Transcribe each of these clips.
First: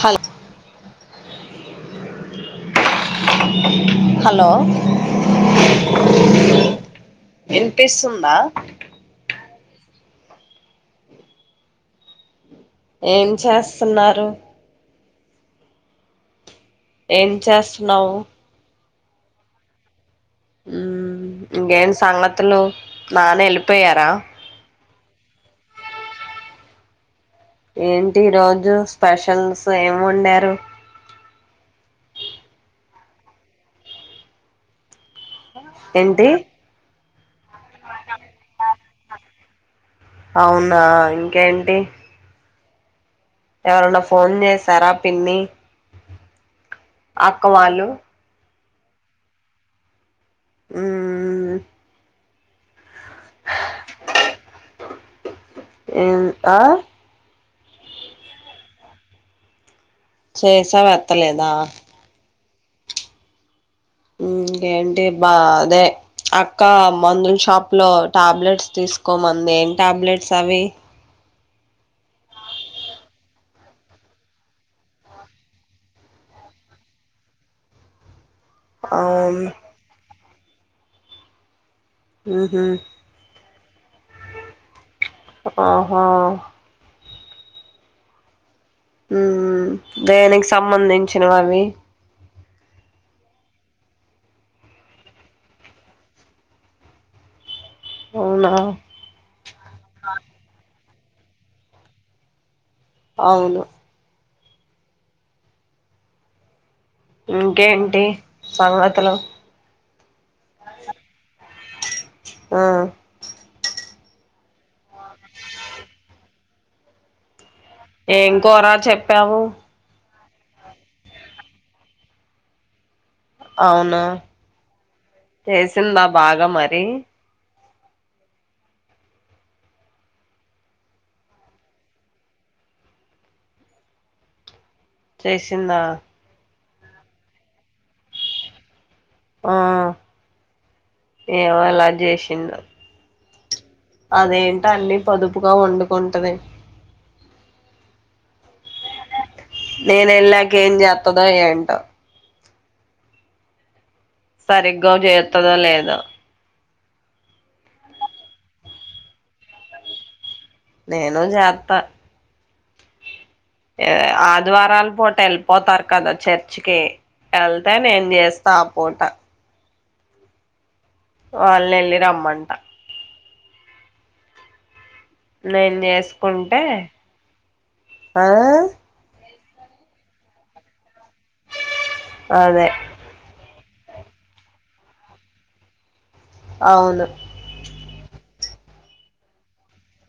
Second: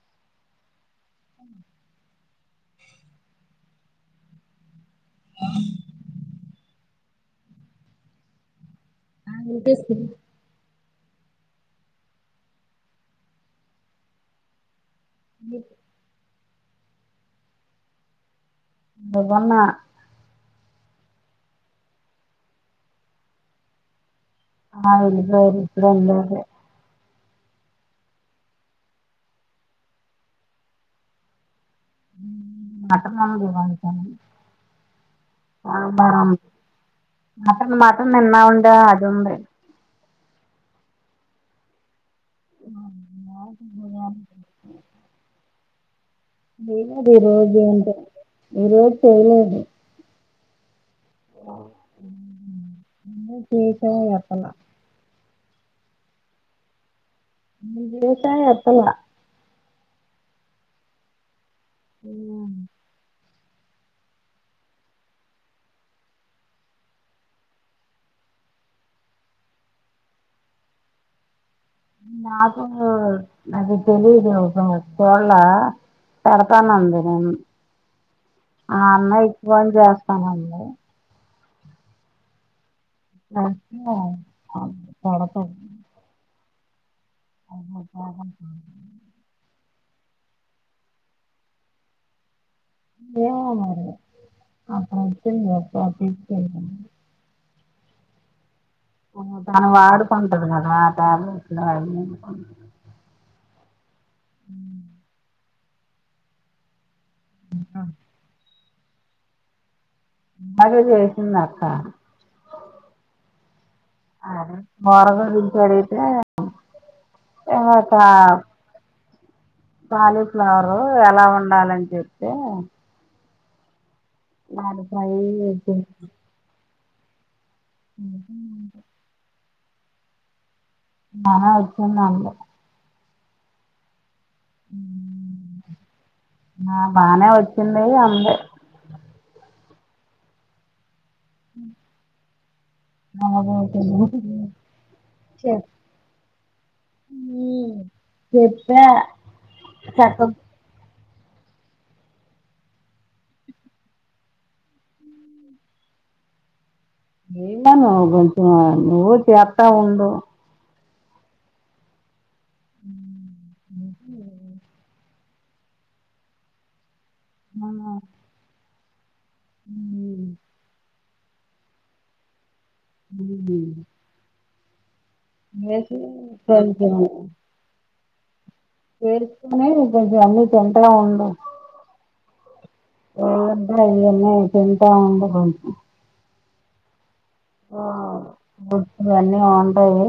హల్ hello ఎనిపిస్తుందా ఆ వినిపిస్తుంది ఏం చేస్తున్నారు ఏం చేస్తున్నావు [unintelligible] గున్న ఉమ్ ఇంకేం సంగతులు నాన్న వెళ్ళిపోయారా ఆ ఎల్లిపోయారు ఇప్పుడే ఇందాకే ఏంటి రోజు స్పెషల్స్ ఏమి వండారు ఉమ్ ముట్టన్ [unintelligible] ఏంటి అవునా మట్టన్ మట్టన్ తిన్నమండి ముంబై అవునా ఇంకేంటి ఉమ్ ఎవరన్న ఫోన్ చేసారా పిన్ని లేదు అక్క రోజే అంట వాళ్ళు ఈ రోజు చెయ్యలేదు ఉమ్ ఉమ్ ఇంకా టీచర్ గా చేస్తున్నా ఉమ్ ఆ మ్ లేత్తానే ఎప్పాల చేసావు ఎత్తలేద ఉ ఇంకేంటి బా అదే అక్క మందుల షాప్ లో టాబ్లెట్స్ తీసుకోమంది ఏం టాబ్లెట్స్ అవి నాకు అది తెలీదు [unintelligible] చుళ్ళ పెడతాన్నంది నిన్ ఆ అన్నయ్యక్ అవును ఫోన్ జెస్ తనంది ఉ హు ఆ ఆహా [inaudible] మ్ దేనికి సంబంధించినవవి ఏమో మరి అక్కడ ఎక్కడొచింది [unintelligible] అవునా ఊ తను వాడుకుంటది గదా [unintelligible] అవును ఉ ఇంకేంటి సంగతులు అదే చేసింది అక్క ఆ అదే కోర గురించి అడిగితే ఆ ఏం కూర చెప్ ప్యవు క్యాలీఫ్లవర్ ఎలా వండాలని జేప్తే అవునా చేసిందా బాగా మరి ఉహ్ బానే వచ్చింది అంది ఉ చేసిందా ఆ బానే వచ్చింది అంది ఆ ఏమో ఏలా జేసి తిన్న అవుదవుదు అదేంటి అన్ని పొదుపుగా వండుకుంటది ఊ చెప్పా నేను చక్క ఎళ్ళక ఏం చేత త్తదో ఏంటో సరిగ్గా చెత్తదో లేదో చేయమను నువ్వు కొంచెం నువ్వు చెత్తా ఉండు నేను చెత్త హు ఆదివారాల పూట ఏళ్ళి పోతారుకాదా చర్చికి ఎళ్తే నేం చేస్తా పూట హు వాళ్ని వెళ్ళి రమ్మంట హు నేను [unintelligible] చేసుకుంటే కొంచెం ఆ చేసుకొని కొంచెం అన్ని తింటా ఉండు అదే ఏదన్న తింటా ఉండు కొంచం అవును ఆ మొత్తం అన్ని ఉంటాయి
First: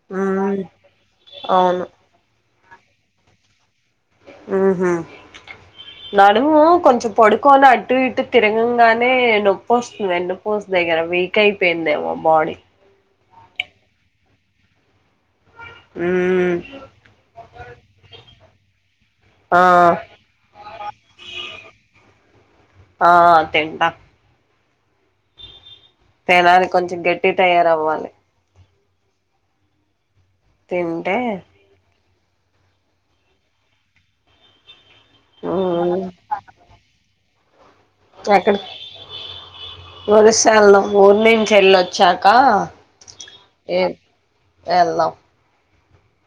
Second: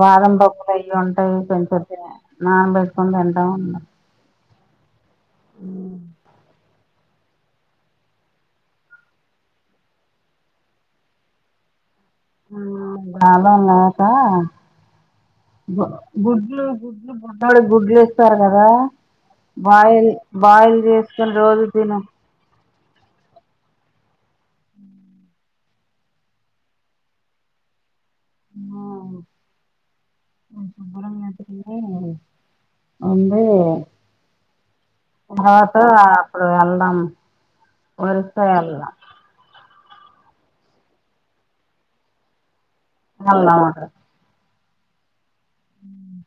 బాదాం మ్మ్ పప్పులు అన్ని ఉంటాయి అవును [unintelligible] నాన్ పెట్టుకొని తింటా ఉండు ఆహా నడుము కొంచెం పడుకొని అటు ఇటు తిరగగానే నొప్పి వస్తుంది వెన్నుపూస దగ్గర వీక్ అయిపోయిందేమో బాడీ చాలా మోష గు మ్మ్ గుడ్లు గుడ్లు బుడ్డోడికి గుడ్లు ఇస్తారు కదా ఆ బాయిల్ బాయిల్ చేసుకొని రోజు తిను ఆ తింటా తినాలి కొంచెం గట్టి తయారవ్వాలి తింటే శుభ్రంగా తింటే అంటే [unintelligible] మ్మ్ అప్పుడు వెళ్దాం వస్తా [unintelligible] ఒరిసలు ఊరూ నుంచి వేళ్ళి వచ్చాక అ ఎళ్దాం ఉ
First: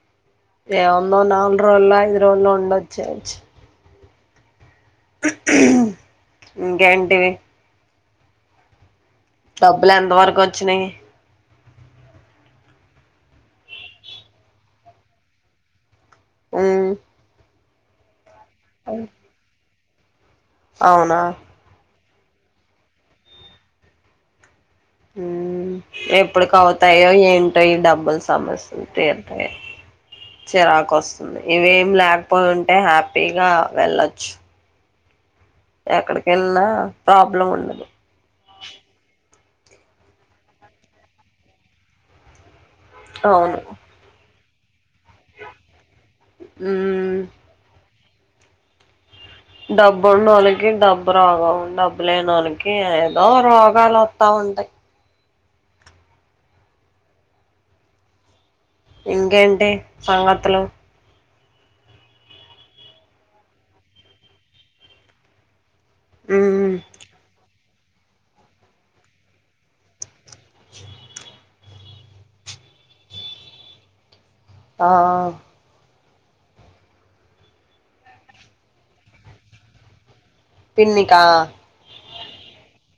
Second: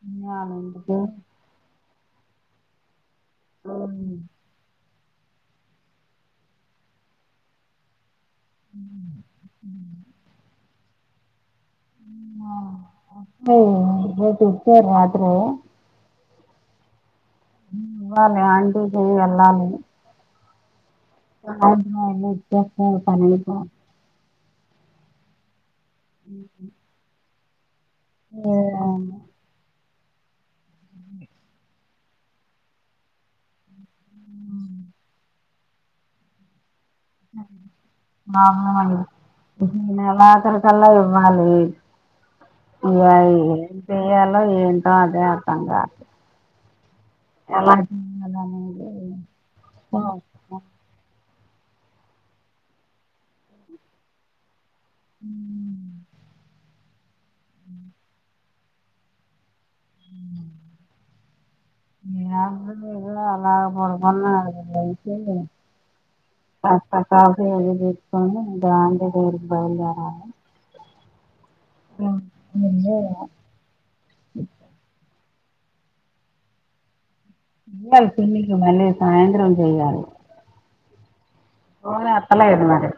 ఏ ఒన్నో నార్లోలై లో ఉండి ఒచ్చేయచ్చు అవును ఇంకేంటి ఉ డబ్బులు ఎంత వరకు వచ్చినయి ఆ ఇచ్చారు రాత్రే హు ఉ ల ఆంటీ హు ఎల్లాలి అవునా వెళ్ళి ఇచ్చేస్తారు పని మ్ ఎప్పుడికి అవుతాయో ఏం టో ఈ డబ్ బుల్ సమస్య ఉంటే అయిపోవాలి అంతే చిరాకు ఒస్తుంది ఇవేం లేకపోయి ఉంటే హ్యాపీగా వెళ్లొచ్చు ఎక్కడికి వెళ్లిన ప్రాబ్లం ఉండదు నెలాకరు కళ్ళ ఇవ్వాలి ఇగ అయి అవును ఏం చెయ్యాల్ ఏంటో అదే అర్ధంకాట్లే మ్ ఎలా అలానే ఉండేది డబ్బున్నోళ్ళకి డబ్బురావలే డబ్బు లేనోళ్ళకి ఏదో రోగాలు వస్తా ఉంటాయి మ్ ఇంకేంటి సంగతులు ఏ అలాగ పడుకున్నా అయితే మ్మ్ స కాఫ అ ద్రాం దేఊరికి బయలుదేరాలి ఆ అన్న ఆ ఆ ఇ పన్నకి మళ్ళీ సాయంత్రం చెయాలి పిన్నికా ఫోన్ ఎథాలేదు మరి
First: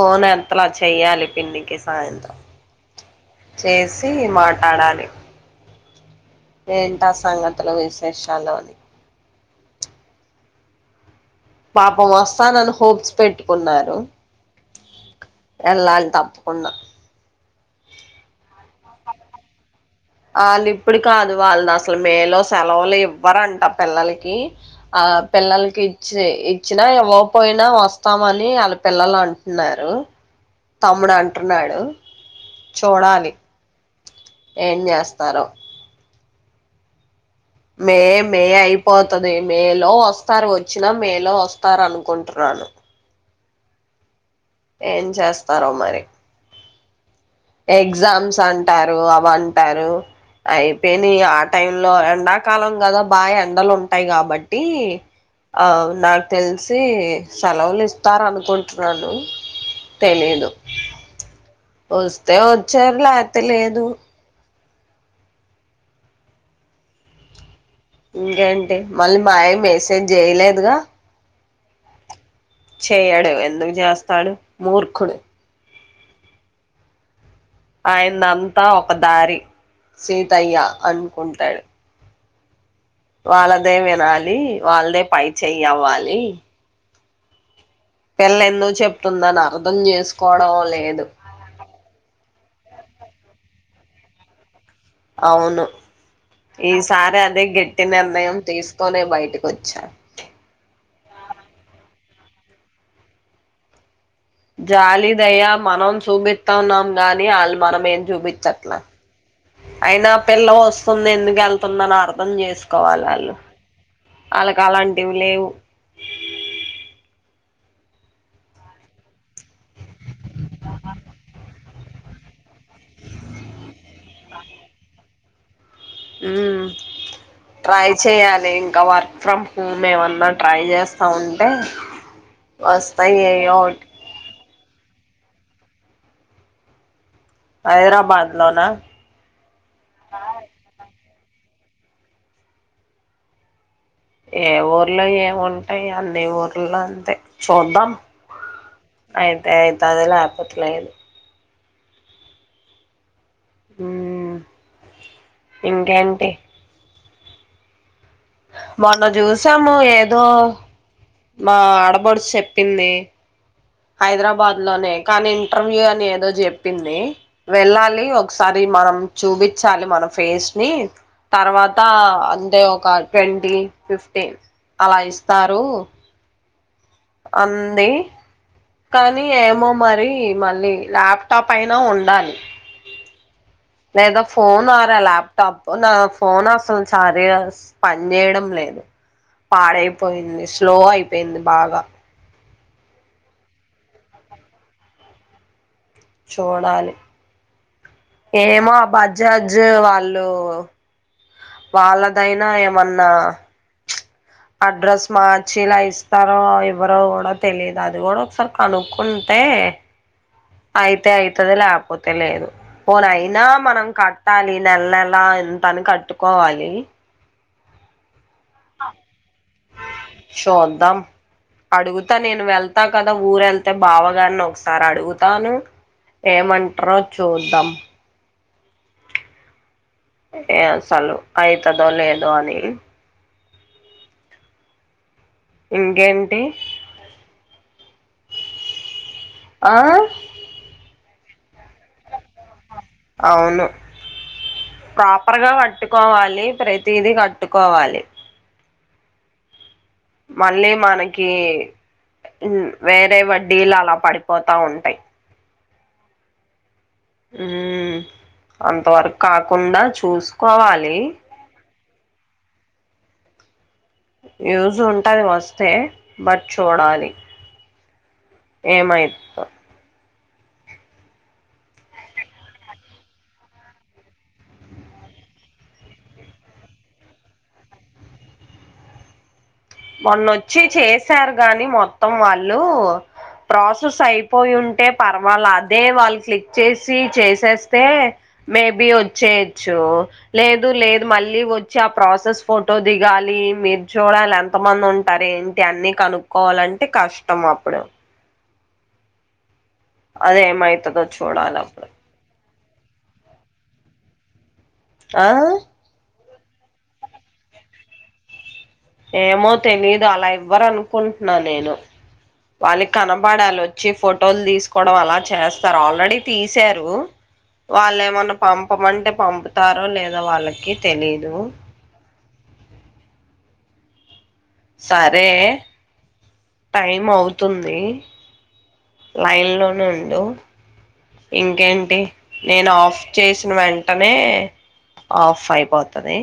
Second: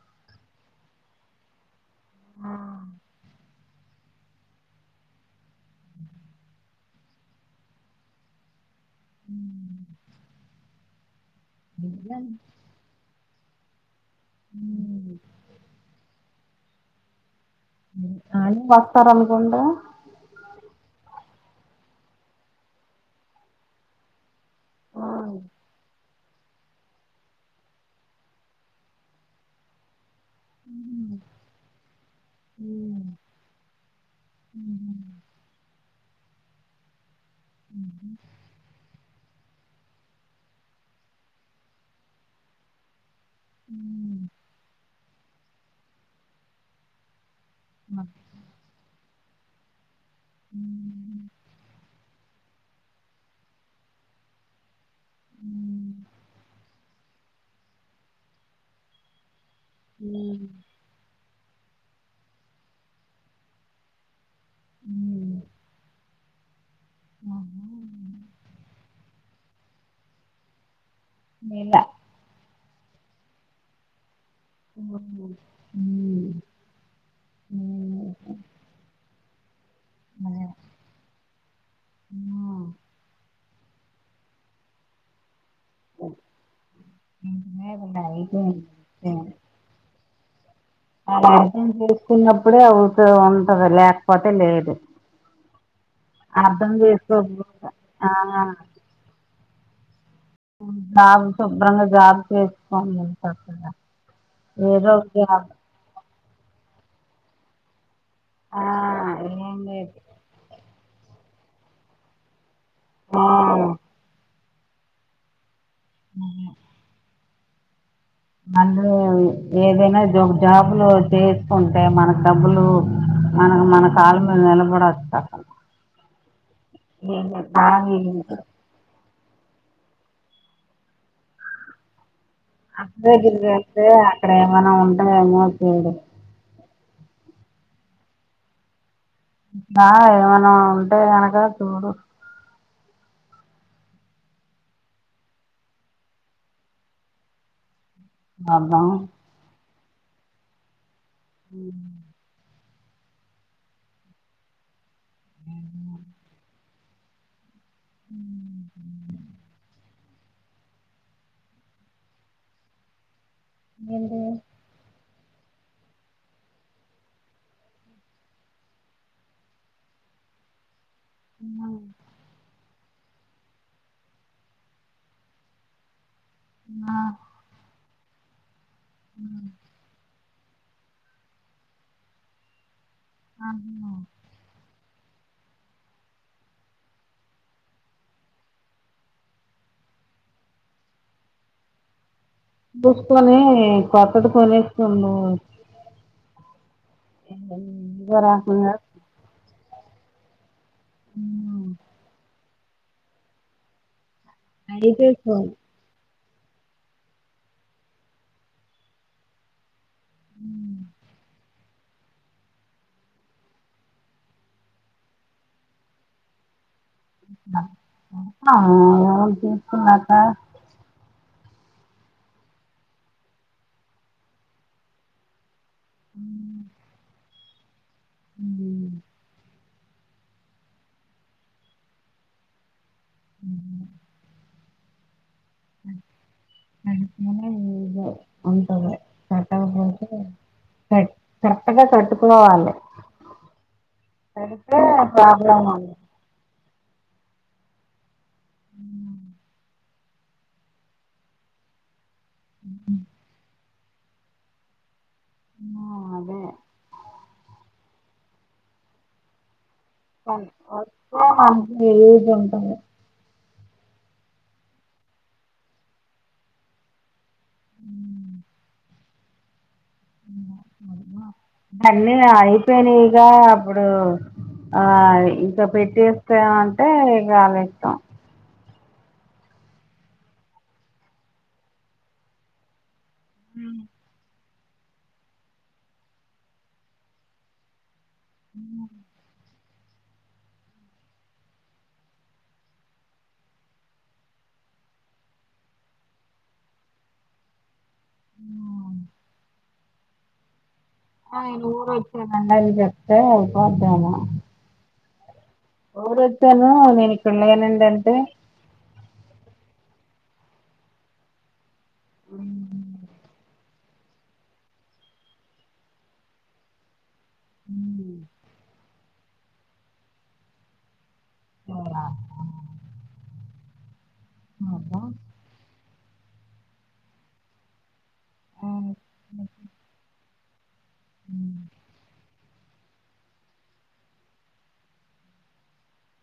ఫోన్ ఎంతలా చెయ్యాలి పిన్నికి సాయంత్రం చేసి మాట్లాడాలి ఏంటా సంగతులు విశేషల్లో అని ఉమ్ పాప మస్తా నన్న హోప్ పెట్టుకున్నారు ఎలా తప్పు ఉన్నా ఉమ్ అని వస్తారు అనుకుంట వాళ్ళు ఇప్పుడు కాదు వాళ్ళు అసలు మేలో సెలవులు ఇవ్వరంట పిల్లలకి ఆ పిల్లలు కి చ్చి ఇచ్చినా ఇవ్వకపోయినా వస్తామని వాళ్ళ పిల్లలు అంటున్నారు తమ్ముడు అంటున్నాడు చూడాలి ఏం చేస్తారో మే మే అయి పోతుది మేలో వస్తారు వచ్చినా మేలో వస్తారు అనుకుంటున్నాను ఉమ్ ఏం చేస్తారో మరి ఎగ్జామ్స్ అంటారు వాంటారు అయిపోయిని ఆ టైమ్ లో ఎండా కాలం కదా బాగా ఎండలు ఉంటాయి కాబట్టి ఆ నాకు తెలిసి సెలవులు ఇస్తార అనుకుంటున్నాను తెలీదు వస్తే వచ్చారు లేతే లేదు ఉమ్ ఆహ ఇంకేంటి మళ్ళీ మాయ మెసేజ్ చేయలేదుగా చేయాల చెయడు ఎందుకు చేస్తాడు ఆ హా మూర్ఖుడు ఉమ్ ఆయనంతా ఒక దారి సీతయ్య అను కొంటాడు వాళ్ళదే వినాలి వాళ్ళదే పై చెయ్యవ్వాలి మ్ పిళ్ళ ఎందు చెప్తుందని అర్థం చేసుకు పోడంలే ఆయన ఆక్సిడెస్ట్ చేసుకున్నప్పుడే ఇందులో ఉంటది లేకపోతే లేదు అవును అర్థం ఈసారి అదే చేసుకోకపోతే గెట్టి ఆ నిర్ణయం తీసుకొనే బయటకి వచ్చి చ్చాన్ నాక్ శుభ్రంగా జాబ్ చేయొచ్చు కదా జాలి దయా మనం చూమిస్త్ తెం ఉన్నాం గాని ఆళ్ళు మనం ఏ జూబిత్ ఆ చట్లా ఏం లేదు అయినా పెల్లాం వస్ తుంది ఎందుకు వెళ్తుంద అని అర్థం చేసు కోవల వాళ్ళు ఆళ్ళకు అలాంటివి లేవు మ్ మండే అవి ఏదైనా జో జాబ్ లో చేసుకు అంటే మనక్ డబ్బులు మనకు మన కాళ్ళ మీద నిలబడవచ్చు అక్క హుమ్ ట్రై చెయాలి ఇంక వర్ వర్క్ ఫ్రమ్ హోమ్ ఏమన్నా ట్రై చేస్తా ఉంటే అక్క వస్తాయి దగ్గరికి ఏయో వెళ్తె ఒకటి అక్కడ ఏమైనా ఉంట అయ్ మా కూడ హైదరాబాద్ లోన మ ఏవన ఉంటే అనక చూడు ఏ ఊర్లో ఏముంటయి అన్ని ఊరుల్లో అంతే చూద్దాం మబావ్ ఇత్తద్లె అప్పట్లేదు ఉ ఉమ్ ఇంకేంటి మొన్న చూసాము ఏదో మా ఆడబ డ్చు చెప్పింది హైద్రబాద్ లోనే కాని ఇంటర్వ్యూ అని ఏదో చెప్పింది వెళ్ళాలి ఒకసారి మనం చూపించాలి మన ఫేస్ ని తర్వాత అంతె ఒ ఒక ట్వంటీ ఫిఫ్టీన్ అలా ఇస్తారు ఆ అంది కానీ ఏమో మరి మళ్ళీ ల్యాప్టాప్ అయినా ఉండాలి ఆ లేదా ఫోన్ ఆరా ల్యాప్టాప్ నా ఫోన్ అసలు సరగా పని చేయడం లేదు పాడైపోయింది స్లో అయిపోయింది బాగా దూసుకొని కొత్తది కొనేసుకునుండవచ్చు చూడాలి [inaudible] ఏమో రకంగా ఆ బజాజ్ జ వాళ్ళు వాళ్ళదైనా మన్నా అడ్రస్ మా చిలాయిస్ తను ఎవరో కూడా తెలియదు అది కూడా ఒకసారి కనుక్కుంటే అయితే అయితది లప్ పోతే లేదు పోనయినా మనం కట్టాలి నెల నెలా ఎంతని కట్టుకోవాలి [inaudible] [unintelligible] అడుగుత నేను వెళ్తా కదా ఊరు ఎళ్తే బావగారిని ఒకసారి అడుగుతాను ఏమంటరో సూద్దాం ఏ సలు అయితదో లేదో అని [inaudible] ఇంకేంటి [unintelligible] వె అంటవె ఆ ఏ కరక్ట్ గా కట్టుకోవాలి అవును ప్రాపర్గ వట్టుకోవాలి ప్రే తిది కట్టుకోవాలి మళ్ళీ మనకి ము వేరె వడ్డీలాల పడిపోతవుంటాయి ఊ అదే ఊ అంతవరకు కాకుండ వస్తే మనకీ యూస్ ఉంటది యూజ్ ఉంటయి వస్తే బట్ చూడాలి [unintelligible] అన్నీ అయిపోయినయి గా అప్పుడు ఆ ఇంకా పెట్టిస్తాం అంటే ఇగ ఆళ్ళిష్టం మొన్నొచ్చి చేసారు గాని మొత్తం వాళ్ళు ప్రాసెస్ అయ్ పోయి ఉంటే పర్వాలా అదే వాళ్ళు క్లిక్ చేసి చేసేస్తే మేబి వచ్చేది జో లేదు లేదు మళ్ళీ ఓచ్చి ఆ ప్రాసెస్ ఫోటో దిగాలి మీరు చూడాలం తమంది ఉంటారు ఏంటి అన్నీ కనుక్కోవాలంటే కష్టం అప్పుడు హుమ్ అదేమై తదో చోడాలాఅప్ అది చెపితే పోతానా ఆ ఎప్పుడతనావ్ నేను ఇక్కడ లేనండంటే ఏమొ తెలీదు అలా ఇవ్వరు అనుకుంటున్నా నేను వాళ్ళకి కనబడాల వచ్ వచ్చి ఫొటోలు తీసుకోవడం అలా చేస్తారు ఆల్రెడీ తీసారు వాళ్ళ ఏమన్నా పంపమంటే టె పంపుతారో లేదో వాళ్ళకి తెలిదు దు సరే టైం అవుతుంది లైన్ లోనుండు ఇంకేంటి నేను ఆఫ్ చేసిన వెంటనే ఆఫ్ అయిపోతది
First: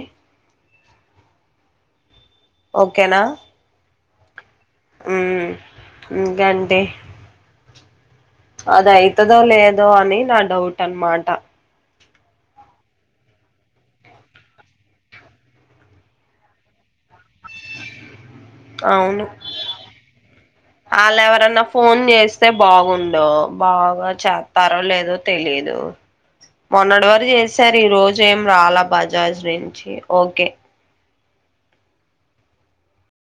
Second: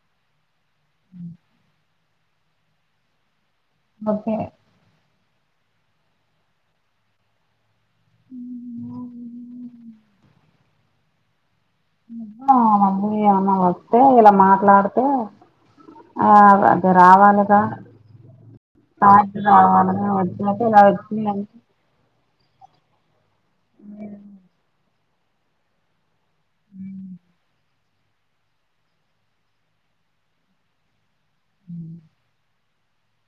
హుమ్ ఓకేనా ఓకే హుమ్ ఇంకేంటి అద అయితదో లేదో అని నా డౌట్ అనమాట ఇయమ్మా వస్తే ఇలా మాట్లాడితే ఆ అది రావాలిగా అవును వచ్చిన ఎలా వచ్చ వస్తే బాగుండు బాగా చెత్తరో లేదో తెలీదు మొన్నటి వరకు చేసారు ఈ రోజు ఏం రాలా బజాజ్ నుంచి ఓకే హుమ్